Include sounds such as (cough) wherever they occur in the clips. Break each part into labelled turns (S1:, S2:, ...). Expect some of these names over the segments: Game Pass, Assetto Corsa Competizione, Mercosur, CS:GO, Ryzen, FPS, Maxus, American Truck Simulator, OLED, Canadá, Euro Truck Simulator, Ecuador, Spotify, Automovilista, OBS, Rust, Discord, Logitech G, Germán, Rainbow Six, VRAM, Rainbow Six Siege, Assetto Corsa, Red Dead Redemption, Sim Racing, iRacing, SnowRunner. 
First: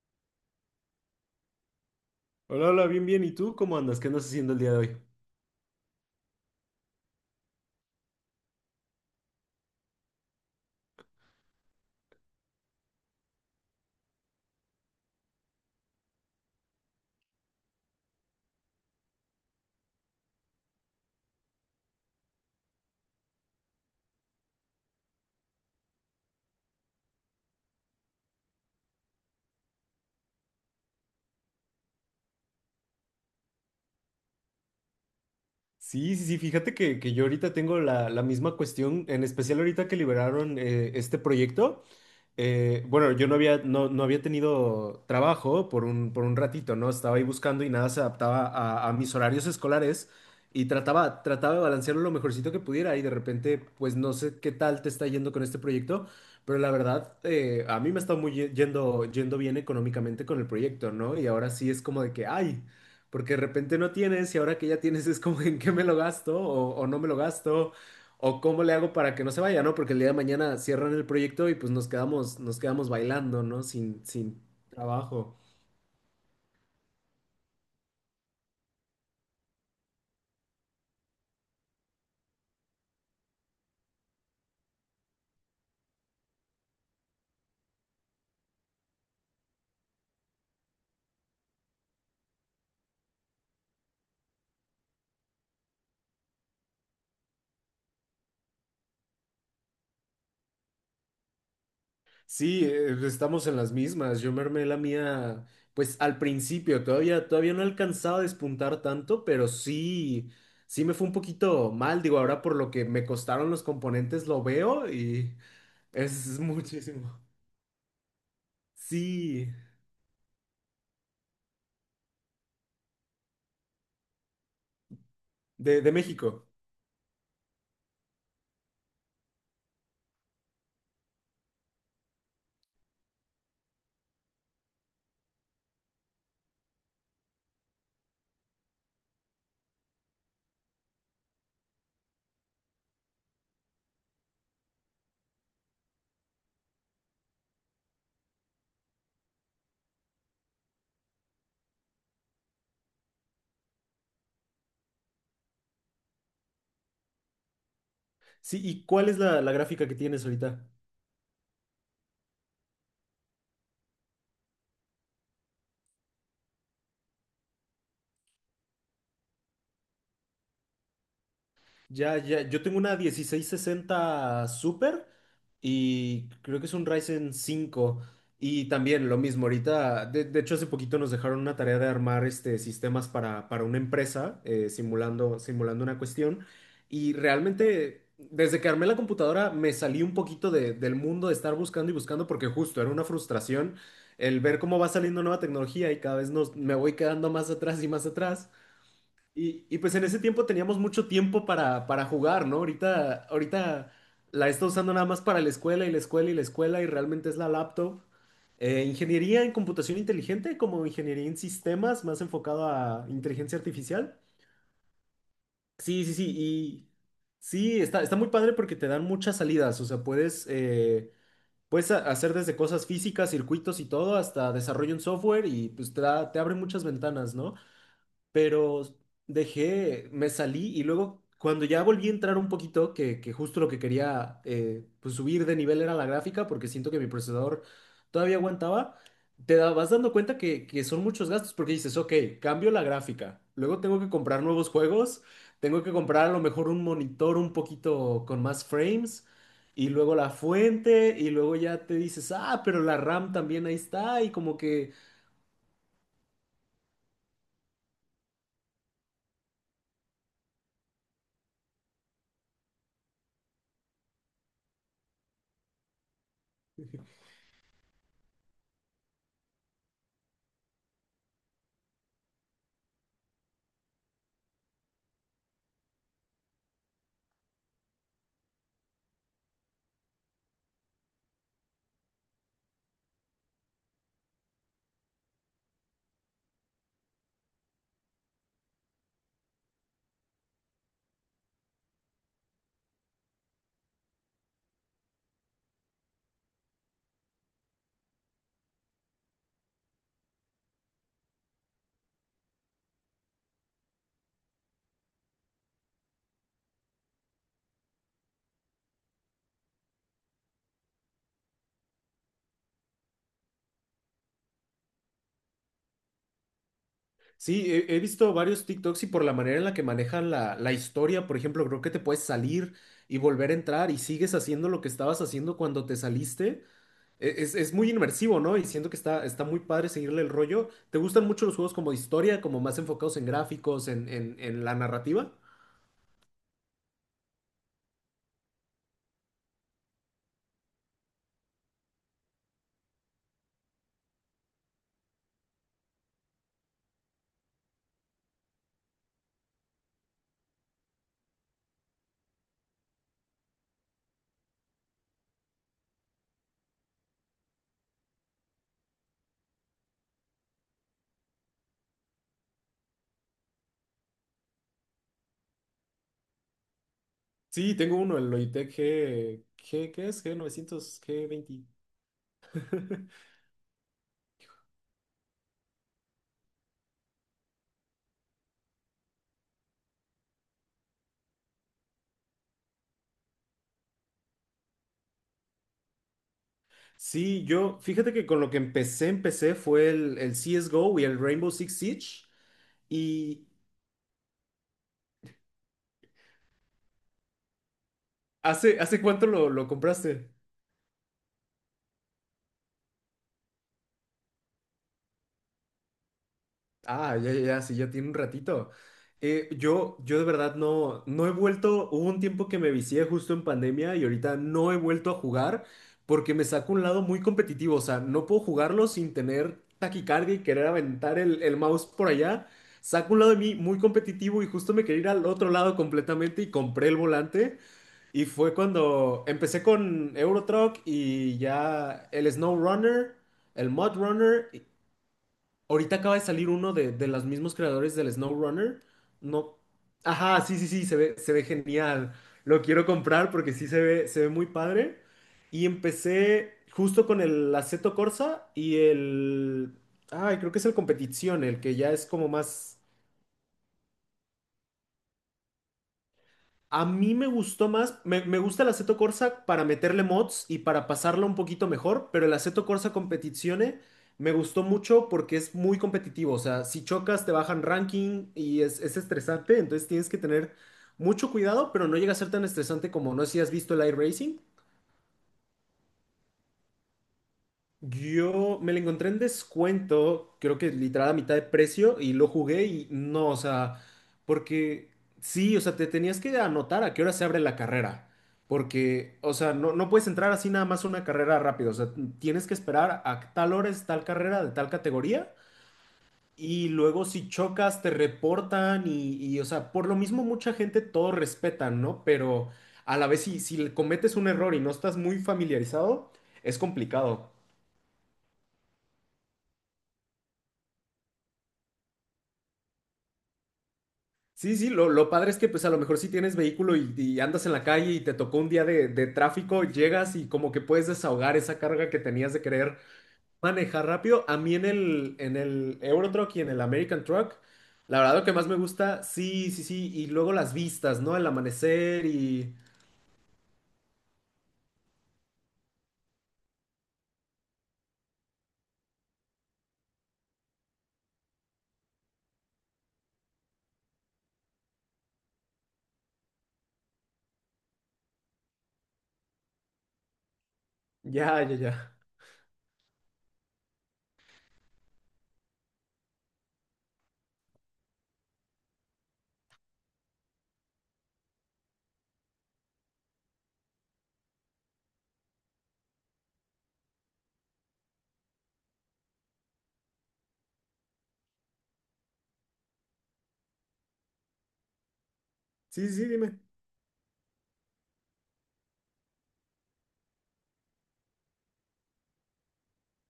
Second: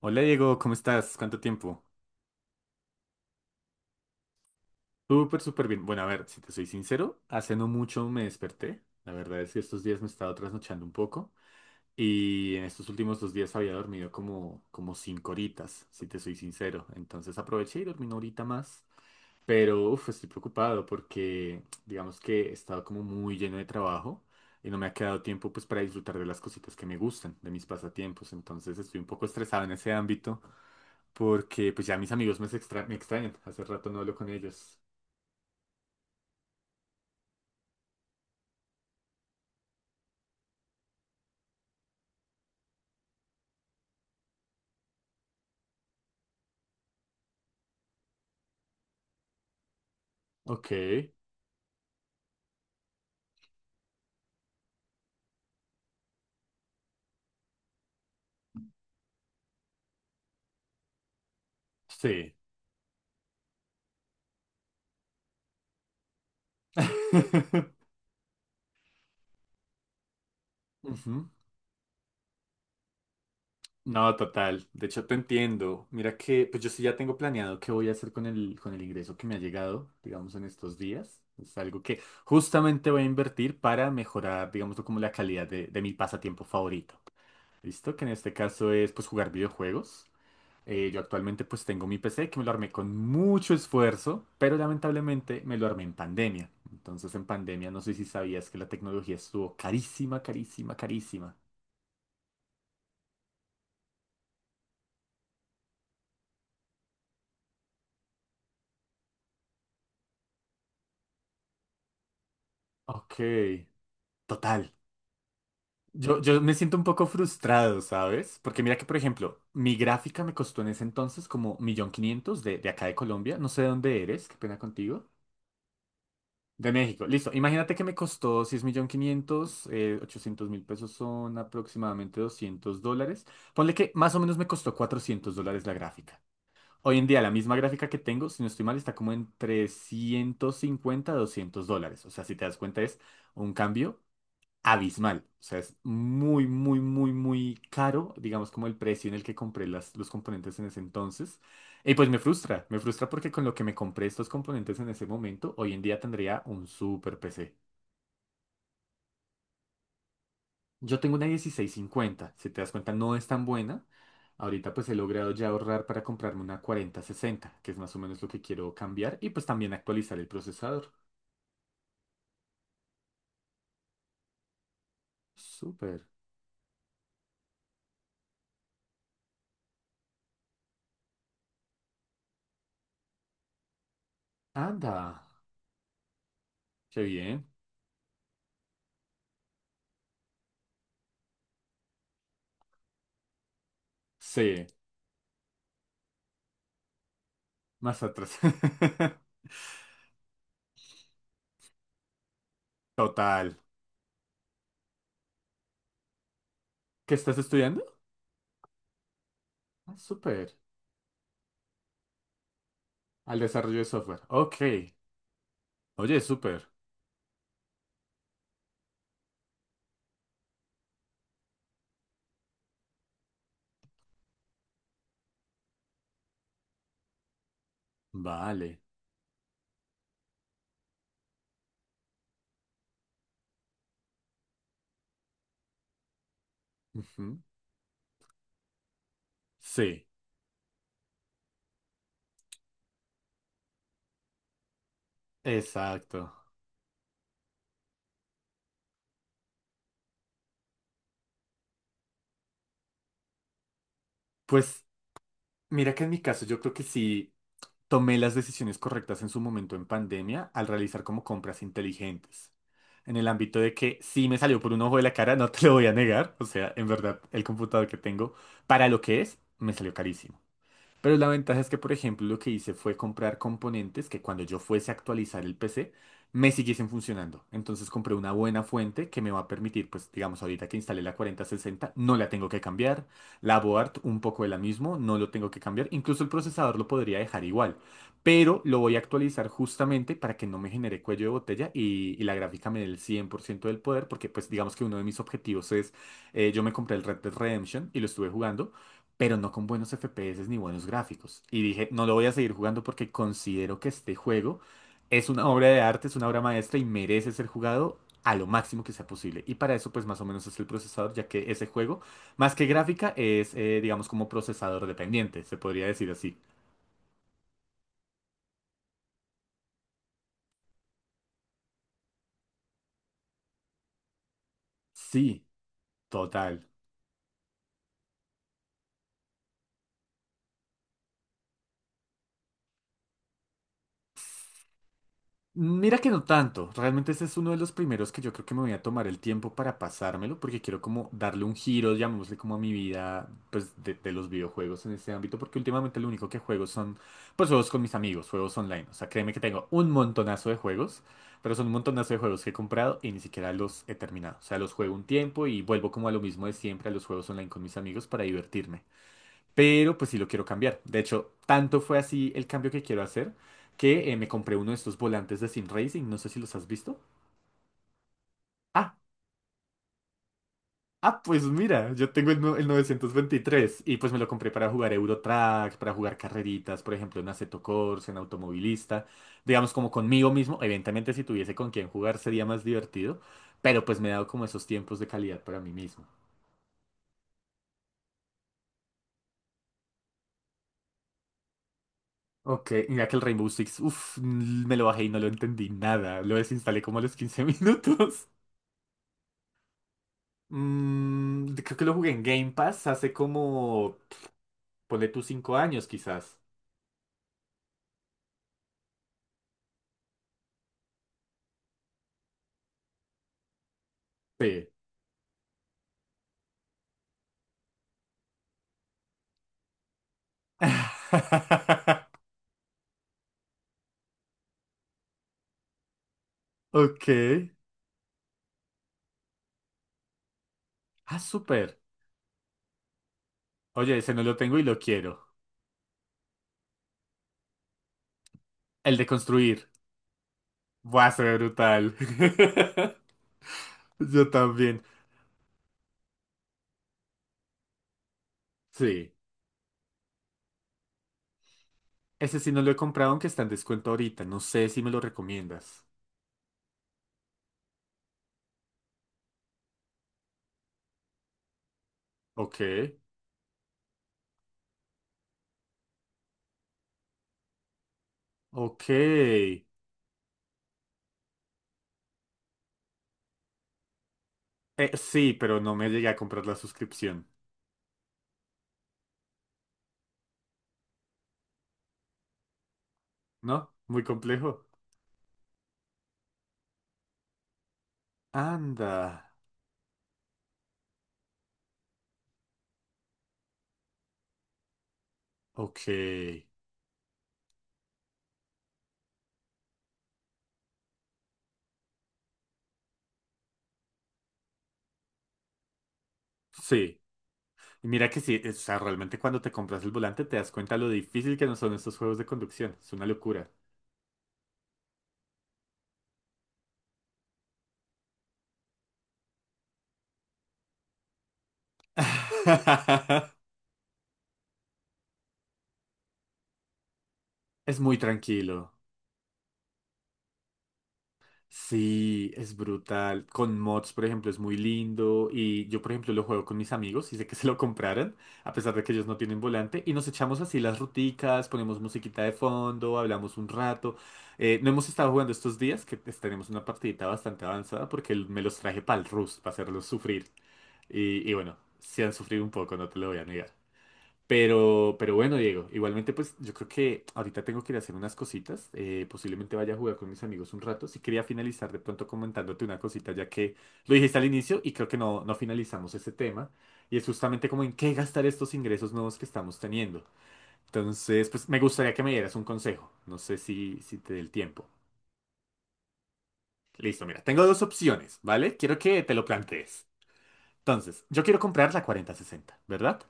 S1: Hola Diego, ¿cómo estás? ¿Cuánto tiempo?
S2: Hola, hola, bien, bien. ¿Y tú cómo andas? ¿Qué andas haciendo el día de hoy?
S1: Súper, súper bien. Bueno, a ver, si te soy sincero, hace no mucho me desperté. La verdad es que estos días me he estado trasnochando un poco y en estos últimos 2 días había dormido como 5 horitas, si te soy sincero. Entonces aproveché y dormí una horita más. Pero uf, estoy preocupado porque digamos que he estado como muy lleno de trabajo y no me ha quedado tiempo pues para disfrutar de las cositas que me gustan, de mis pasatiempos. Entonces estoy un poco estresado en ese ámbito. Porque pues ya mis amigos me extrañan. Hace rato no hablo con ellos.
S2: Sí, sí, sí. Fíjate que yo ahorita tengo la misma cuestión, en especial ahorita que liberaron este proyecto. Bueno, yo no había tenido trabajo por un ratito, ¿no? Estaba ahí buscando y nada se adaptaba a mis horarios escolares y
S1: Ok,
S2: trataba de balancearlo lo mejorcito que pudiera y de repente, pues no sé qué tal te está yendo con este proyecto, pero la verdad, a mí me está muy yendo bien económicamente con el proyecto, ¿no? Y ahora sí es como de que,
S1: sí.
S2: ay. Porque de repente no tienes y ahora que ya tienes es como (laughs) en qué me lo gasto o no me lo
S1: (laughs)
S2: gasto o cómo le hago para que no se vaya, ¿no? Porque el día de mañana cierran el
S1: Ujú.
S2: proyecto y pues nos quedamos bailando, ¿no? Sin,
S1: No,
S2: sin
S1: total. De hecho, te
S2: trabajo.
S1: entiendo. Mira que pues yo sí ya tengo planeado qué voy a hacer con el ingreso que me ha llegado, digamos, en estos días. Es algo que justamente voy a invertir para mejorar, digamos, como la calidad de mi pasatiempo favorito. ¿Listo? Que en este caso es pues jugar videojuegos. Yo actualmente pues tengo mi PC que me lo armé con mucho esfuerzo, pero lamentablemente me lo armé en pandemia. Entonces en pandemia no sé si sabías que la tecnología estuvo carísima, carísima, carísima.
S2: Sí, estamos en las mismas. Yo me armé la mía, pues al principio, todavía no alcanzaba a despuntar tanto, pero sí, sí me fue un poquito mal. Digo, ahora por lo que me
S1: Ok,
S2: costaron los componentes lo
S1: total.
S2: veo y (laughs)
S1: Yo,
S2: es
S1: yo me siento un poco
S2: muchísimo.
S1: frustrado, ¿sabes? Porque mira que, por ejemplo,
S2: Sí,
S1: mi gráfica me costó en ese entonces como 1.500.000 de acá de Colombia. No sé de dónde eres, qué pena contigo.
S2: de México.
S1: De México, listo. Imagínate que me costó 6.500.000, 800 mil 800.000 pesos son aproximadamente $200. Ponle que más o menos me costó $400 la gráfica. Hoy en día la misma gráfica que tengo, si no estoy mal, está como entre 150 a $200. O sea, si te das cuenta es un cambio abismal. O sea, es muy, muy, muy, muy caro, digamos, como el precio en el que compré los componentes en ese entonces. Y pues me, frustra, me frustra porque con lo que me compré estos componentes en ese momento, hoy en día tendría un super PC.
S2: Sí, ¿y cuál es la gráfica que tienes ahorita?
S1: Yo tengo una 1650, si te das cuenta, no es tan buena. Ahorita pues he logrado ya ahorrar para comprarme una 4060, que es más o menos lo que quiero cambiar, y pues también actualizar el procesador.
S2: Ya, ya, yo tengo una 1660 Super
S1: Súper.
S2: y creo que es un Ryzen 5 y también lo mismo ahorita, de hecho hace poquito nos dejaron una tarea de armar sistemas para una empresa
S1: Anda.
S2: simulando una cuestión.
S1: Qué
S2: Y
S1: bien.
S2: realmente desde que armé la computadora me salí un poquito del mundo de estar buscando y buscando porque justo era una frustración el ver
S1: Sí,
S2: cómo va saliendo nueva tecnología y cada vez me voy quedando más atrás y
S1: más
S2: más
S1: atrás.
S2: atrás. Y pues en ese tiempo teníamos mucho tiempo para jugar, ¿no?
S1: (laughs)
S2: Ahorita,
S1: Total.
S2: ahorita la está usando nada más para la escuela y la escuela y la escuela, y
S1: ¿Qué
S2: realmente es
S1: estás
S2: la
S1: estudiando?
S2: laptop. Ingeniería en
S1: Ah,
S2: computación
S1: súper.
S2: inteligente, como ingeniería en sistemas más enfocado a
S1: Al
S2: inteligencia
S1: desarrollo de
S2: artificial.
S1: software. Ok.
S2: Sí, sí,
S1: Oye,
S2: sí.
S1: súper.
S2: Y sí, está muy padre porque te dan muchas salidas. O sea, puedes hacer desde cosas físicas, circuitos y todo, hasta desarrollo en software, y pues te abre muchas ventanas, ¿no?
S1: Vale.
S2: Pero dejé, me salí, y luego cuando ya volví a entrar un poquito, que justo lo que quería, pues subir de nivel, era la gráfica, porque siento que mi
S1: Ujú.
S2: procesador todavía aguantaba. Vas
S1: Sí,
S2: dando cuenta que son muchos gastos, porque dices, ok, cambio la gráfica, luego tengo que comprar nuevos juegos, tengo que comprar a
S1: exacto.
S2: lo mejor un monitor un poquito con más frames. Y luego la fuente, y luego ya te dices, ah, pero la RAM también ahí está, y como
S1: Pues
S2: que.
S1: mira que en mi caso yo creo que sí tomé las decisiones correctas en su momento en pandemia al realizar como compras inteligentes. En el ámbito de que sí me salió por un ojo de la cara, no te lo voy a negar. O sea, en verdad, el computador que tengo, para lo que es, me salió carísimo. Pero la ventaja es que, por ejemplo, lo que hice fue comprar componentes que cuando yo fuese a actualizar el PC, me siguiesen funcionando. Entonces compré una buena fuente que me va a permitir, pues digamos, ahorita que instalé la 4060 no la tengo que cambiar. La board, un poco de la mismo, no lo tengo que cambiar. Incluso el procesador lo podría dejar igual. Pero lo voy a actualizar justamente para que no me genere cuello de botella y la gráfica me dé el 100% del poder, porque pues digamos que uno de mis objetivos es, yo me compré el Red Dead Redemption y lo estuve jugando pero no con buenos FPS ni buenos gráficos. Y dije, no lo voy a seguir jugando porque considero que este juego es una obra de arte, es una obra maestra y merece ser jugado a lo máximo que sea posible. Y para eso, pues más o menos es el procesador, ya que ese juego, más que gráfica, es, digamos, como procesador dependiente, se podría decir así.
S2: Sí, he visto varios TikToks, y por la manera en la que manejan la historia, por ejemplo, creo que te puedes salir y volver a entrar y sigues haciendo lo que estabas
S1: Sí,
S2: haciendo cuando te saliste.
S1: total.
S2: Es muy inmersivo, ¿no? Y siento que está muy padre seguirle el rollo. ¿Te gustan mucho los juegos como de historia, como más enfocados en gráficos, en la narrativa?
S1: Mira que no tanto, realmente ese es uno de los primeros que yo creo que me voy a tomar el tiempo para pasármelo, porque quiero como darle un giro, llamémosle como a mi vida, pues de los videojuegos en este ámbito, porque últimamente lo único que juego son, pues juegos con mis amigos, juegos online, o sea, créeme que tengo un montonazo de juegos, pero son un montonazo de juegos que he comprado y ni siquiera los he terminado, o sea, los juego un tiempo y vuelvo como a lo mismo de siempre, a los juegos online con mis amigos para divertirme. Pero pues sí lo quiero cambiar. De hecho, tanto fue así el cambio que quiero hacer que me compré uno de estos volantes de Sim Racing. No sé si los has visto.
S2: Sí, tengo uno, el Logitech
S1: Ah,
S2: G, ¿qué es? G 900
S1: ah, pues
S2: G20.
S1: mira, yo tengo el, no- el
S2: (laughs)
S1: 923 y pues me lo compré para jugar Euro Truck, para jugar carreritas, por ejemplo, en Assetto Corsa, en Automovilista. Digamos como conmigo mismo. Evidentemente, si tuviese con quien jugar sería más divertido. Pero pues me he dado como esos tiempos de calidad para mí mismo.
S2: Sí, yo, fíjate que con lo que empecé fue el CSGO y el Rainbow Six Siege.
S1: Ok, mira que el
S2: Y,
S1: Rainbow Six, uff, me lo bajé y no lo entendí nada. Lo desinstalé como a los 15 (laughs) minutos.
S2: ¿Hace cuánto lo compraste?
S1: Creo que lo jugué en Game Pass hace como, ponle tus 5 años quizás.
S2: Ah, ya, ya, ya, sí, ya tiene un ratito. Yo de verdad no he vuelto. Hubo un tiempo que me vicié justo en pandemia y ahorita
S1: Sí.
S2: no he vuelto a jugar, porque me saca un lado muy competitivo, o sea, no puedo jugarlo sin tener taquicardia y querer aventar el mouse por
S1: (laughs)
S2: allá. Saca un lado de mí muy competitivo y justo me quería ir al otro lado completamente y compré el
S1: Ok.
S2: volante, y fue cuando empecé con Euro Truck
S1: Ah,
S2: y
S1: súper.
S2: ya el Snow Runner. El Mud
S1: Oye, ese no lo
S2: Runner.
S1: tengo y lo quiero.
S2: Ahorita acaba de salir uno de los mismos creadores del SnowRunner.
S1: El de
S2: No.
S1: construir.
S2: Ajá, sí, sí, sí, se
S1: Buah,
S2: ve,
S1: se
S2: se
S1: ve
S2: ve
S1: brutal.
S2: genial. Lo quiero
S1: (laughs)
S2: comprar porque sí se ve, se
S1: Yo
S2: ve muy
S1: también.
S2: padre. Y empecé justo con el Aceto Corsa y
S1: Sí.
S2: el. Ay, creo que es el Competición, el que ya es como
S1: Ese sí no lo he
S2: más.
S1: comprado, aunque está en descuento ahorita. No sé si me lo recomiendas.
S2: A mí me gustó más, me gusta el Assetto Corsa para meterle mods y para pasarla un poquito mejor, pero el
S1: Ok.
S2: Assetto Corsa Competizione me gustó mucho porque es muy competitivo, o sea, si chocas te bajan ranking, y es,
S1: Ok.
S2: es estresante,
S1: Eh,
S2: entonces tienes que tener mucho cuidado, pero no llega a ser tan estresante como, no sé si has visto el iRacing.
S1: sí, pero no me llegué a comprar la suscripción.
S2: Yo me lo encontré en descuento, creo que literal a mitad de precio, y lo jugué y no, o
S1: ¿No?
S2: sea,
S1: Muy complejo.
S2: porque sí, o sea, te tenías que anotar a qué hora se abre la carrera, porque,
S1: Anda.
S2: o sea, no puedes entrar así nada más a una carrera rápido, o sea, tienes que esperar a tal hora es tal carrera de tal categoría,
S1: Ok.
S2: y luego si chocas te reportan y, o sea, por lo mismo mucha gente todo respeta, ¿no? Pero a la vez si cometes un error y no estás muy familiarizado, es
S1: Sí.
S2: complicado.
S1: Y mira que sí, o sea, realmente cuando te compras el volante te das cuenta lo difícil que no son estos juegos de conducción. Es una locura.
S2: Sí, sí, lo padre es que pues a lo mejor si tienes vehículo y andas en la calle y te tocó un día de tráfico, llegas y como que puedes desahogar esa carga que tenías de querer
S1: (laughs)
S2: manejar rápido. A mí en el euro truck y en el American Truck,
S1: Es muy
S2: la verdad lo que más me
S1: tranquilo.
S2: gusta, sí, sí, sí, y luego las vistas, ¿no? El amanecer.
S1: Sí, es brutal. Con mods, por ejemplo, es muy lindo. Y yo, por ejemplo, lo juego con mis amigos y sé que se lo compraron, a pesar de que ellos no tienen volante. Y nos echamos así las ruticas, ponemos musiquita de fondo, hablamos un rato. No hemos estado jugando estos días, que pues, tenemos una partidita bastante avanzada, porque me los traje para el Rust, para hacerlos sufrir. Y
S2: Ya,
S1: bueno,
S2: ya, ya.
S1: sí han sufrido un poco, no te lo voy a negar. Pero bueno, Diego, igualmente pues yo creo que ahorita tengo que ir a hacer unas cositas. Posiblemente vaya a jugar con mis amigos un rato. Sí quería finalizar de pronto comentándote una cosita, ya que lo dijiste al inicio y creo que no finalizamos ese tema. Y es justamente como en qué gastar estos ingresos nuevos que estamos teniendo. Entonces, pues me gustaría que me dieras un consejo. No sé si, te dé el tiempo.
S2: Sí, sí, dime.
S1: Listo, mira, tengo dos opciones, ¿vale? Quiero que te lo plantees. Entonces, yo quiero comprar la 4060, ¿verdad?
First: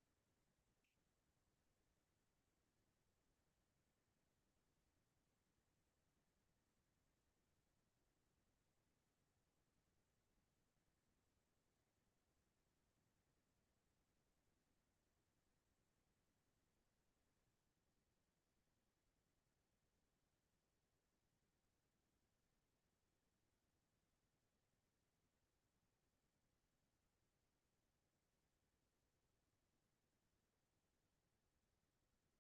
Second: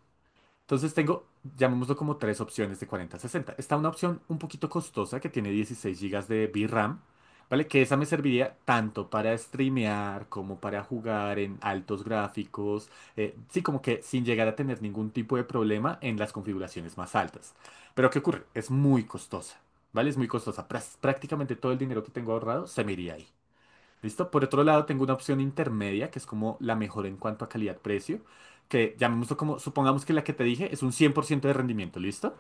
S1: Entonces tengo, llamémoslo como tres opciones de 40 a 60. Está una opción un poquito costosa que tiene 16 gigas de VRAM, ¿vale? Que esa me serviría tanto para streamear como para jugar en altos gráficos. Sí, como que sin llegar a tener ningún tipo de problema en las configuraciones más altas. Pero ¿qué ocurre? Es muy costosa, ¿vale? Es muy costosa. Prácticamente todo el dinero que tengo ahorrado se me iría ahí. ¿Listo? Por otro lado, tengo una opción intermedia, que es como la mejor en cuanto a calidad-precio, que llamémoslo como, supongamos que la que te dije es un 100% de rendimiento, ¿listo?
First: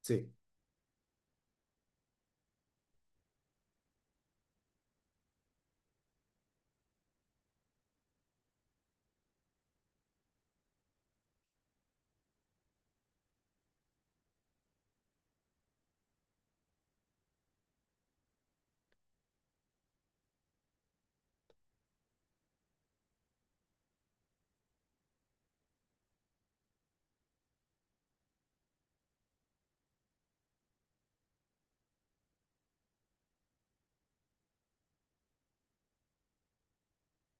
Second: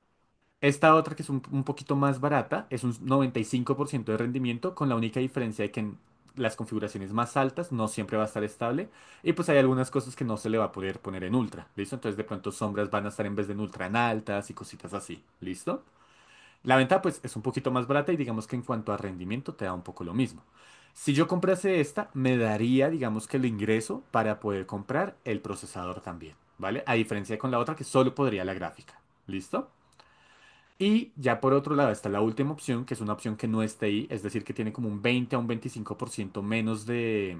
S2: Sí.
S1: Esta otra, que es un poquito más barata, es un 95% de rendimiento, con la única diferencia de que en las configuraciones más altas no siempre va a estar estable, y pues hay algunas cosas que no se le va a poder poner en ultra, ¿listo? Entonces de pronto sombras van a estar en vez de en ultra en altas y cositas así, ¿listo? La venta pues es un poquito más barata y digamos que en cuanto a rendimiento te da un poco lo mismo. Si yo comprase esta, me daría digamos que el ingreso para poder comprar el procesador también, ¿vale? A diferencia con la otra que solo podría la gráfica, ¿listo? Y ya por otro lado está la última opción, que es una opción que no está ahí, es decir, que tiene como un 20 a un 25% menos de,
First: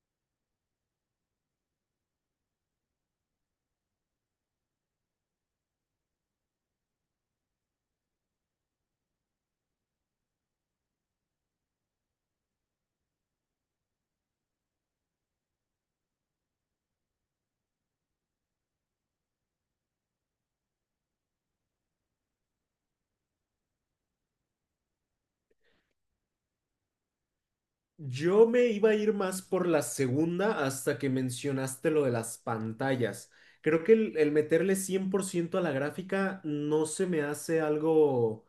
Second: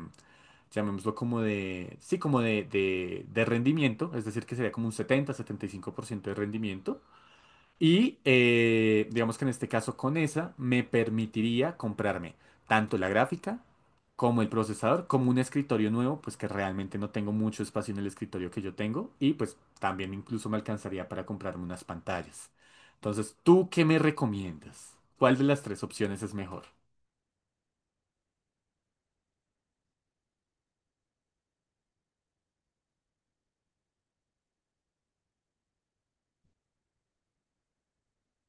S1: llamémoslo como de, sí, como de rendimiento, es decir, que sería como un 70 75% de rendimiento. Y digamos que en este caso con esa me permitiría comprarme tanto la gráfica como el procesador, como un escritorio nuevo, pues que realmente no tengo mucho espacio en el escritorio que yo tengo y pues también incluso me alcanzaría para comprarme unas pantallas. Entonces, ¿tú qué me recomiendas? ¿Cuál de las tres opciones es mejor?
S2: Yo me iba a ir más por la segunda hasta que mencionaste lo de las pantallas. Creo que el meterle 100% a la gráfica no se me hace algo,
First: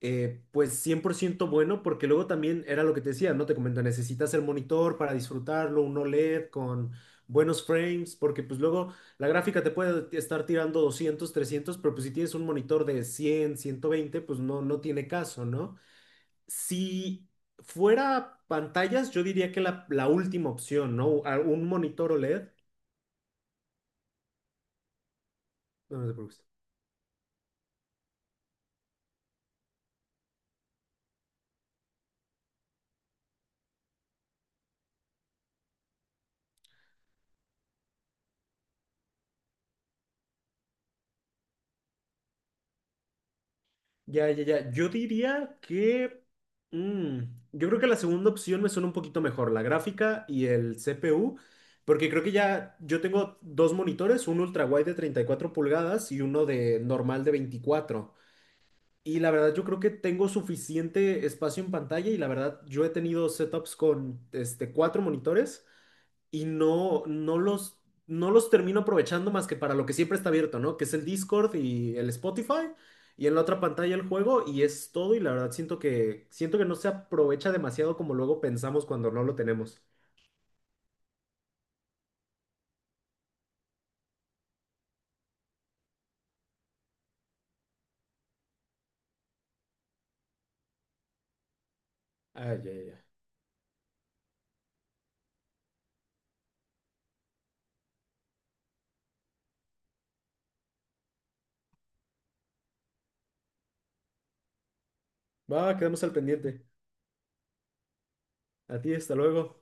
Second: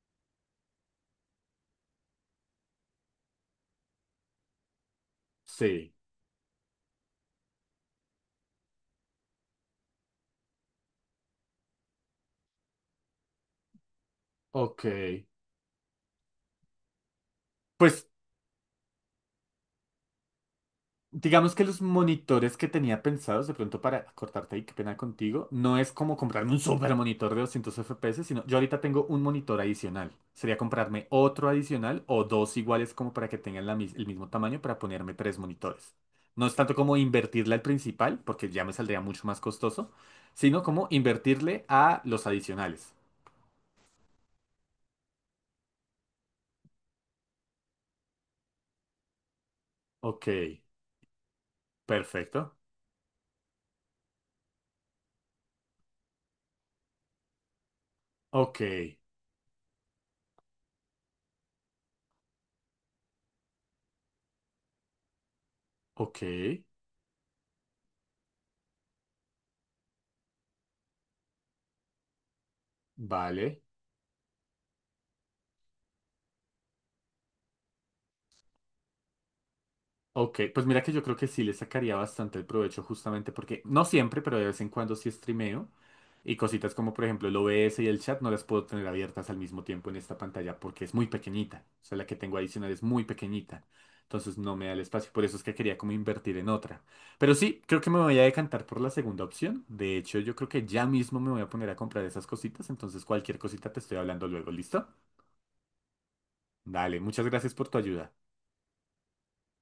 S2: pues 100% bueno, porque luego también era lo que te decía, ¿no? Te comento, necesitas el monitor para disfrutarlo,
S1: Sí,
S2: un OLED con buenos frames, porque pues luego la gráfica te puede estar tirando 200, 300, pero pues si tienes un monitor de 100, 120, pues no
S1: ok.
S2: tiene caso, ¿no? Si
S1: Pues
S2: fuera pantallas, yo diría que la última opción, ¿no?
S1: digamos que
S2: Un
S1: los
S2: monitor OLED.
S1: monitores que tenía pensados, de pronto para cortarte ahí, qué pena contigo, no es
S2: No, no te
S1: como
S2: preocupes.
S1: comprarme un super monitor de 200 FPS, sino yo ahorita tengo un monitor adicional. Sería comprarme otro adicional o dos iguales como para que tengan la el mismo tamaño para ponerme tres monitores. No es tanto como invertirle al principal, porque ya me saldría mucho más costoso, sino como invertirle a los adicionales.
S2: Ya, ya, ya. Mm, yo creo que la segunda opción me suena un poquito mejor, la gráfica
S1: Ok,
S2: y el CPU, porque creo que
S1: perfecto.
S2: ya yo tengo dos monitores, un ultrawide de 34 pulgadas y uno de normal de 24.
S1: Ok,
S2: Y la verdad yo creo que tengo suficiente espacio en pantalla, y la verdad yo he tenido setups con cuatro monitores,
S1: ok,
S2: y no los termino aprovechando más que para lo que siempre está abierto, ¿no? Que es el Discord y el Spotify, y en la
S1: vale.
S2: otra pantalla el juego, y es todo. Y la verdad siento que no se aprovecha demasiado como luego pensamos cuando no lo tenemos.
S1: Ok, pues mira que yo creo que sí le sacaría bastante el provecho justamente porque no siempre, pero de vez en cuando sí streameo y cositas como por ejemplo el OBS y el chat no las puedo tener abiertas al mismo tiempo en esta pantalla porque es muy pequeñita. O sea, la que tengo
S2: Ah,
S1: adicional
S2: ya,
S1: es
S2: ya, ya.
S1: muy pequeñita. Entonces no me da el espacio, por eso es que quería como invertir en otra. Pero sí, creo que me voy a decantar por la segunda opción. De hecho, yo creo que ya mismo me voy a poner a comprar esas cositas, entonces cualquier cosita te estoy hablando luego, ¿listo?
S2: Va, quedamos al pendiente.
S1: Dale, muchas gracias por tu ayuda.
S2: A ti, hasta luego.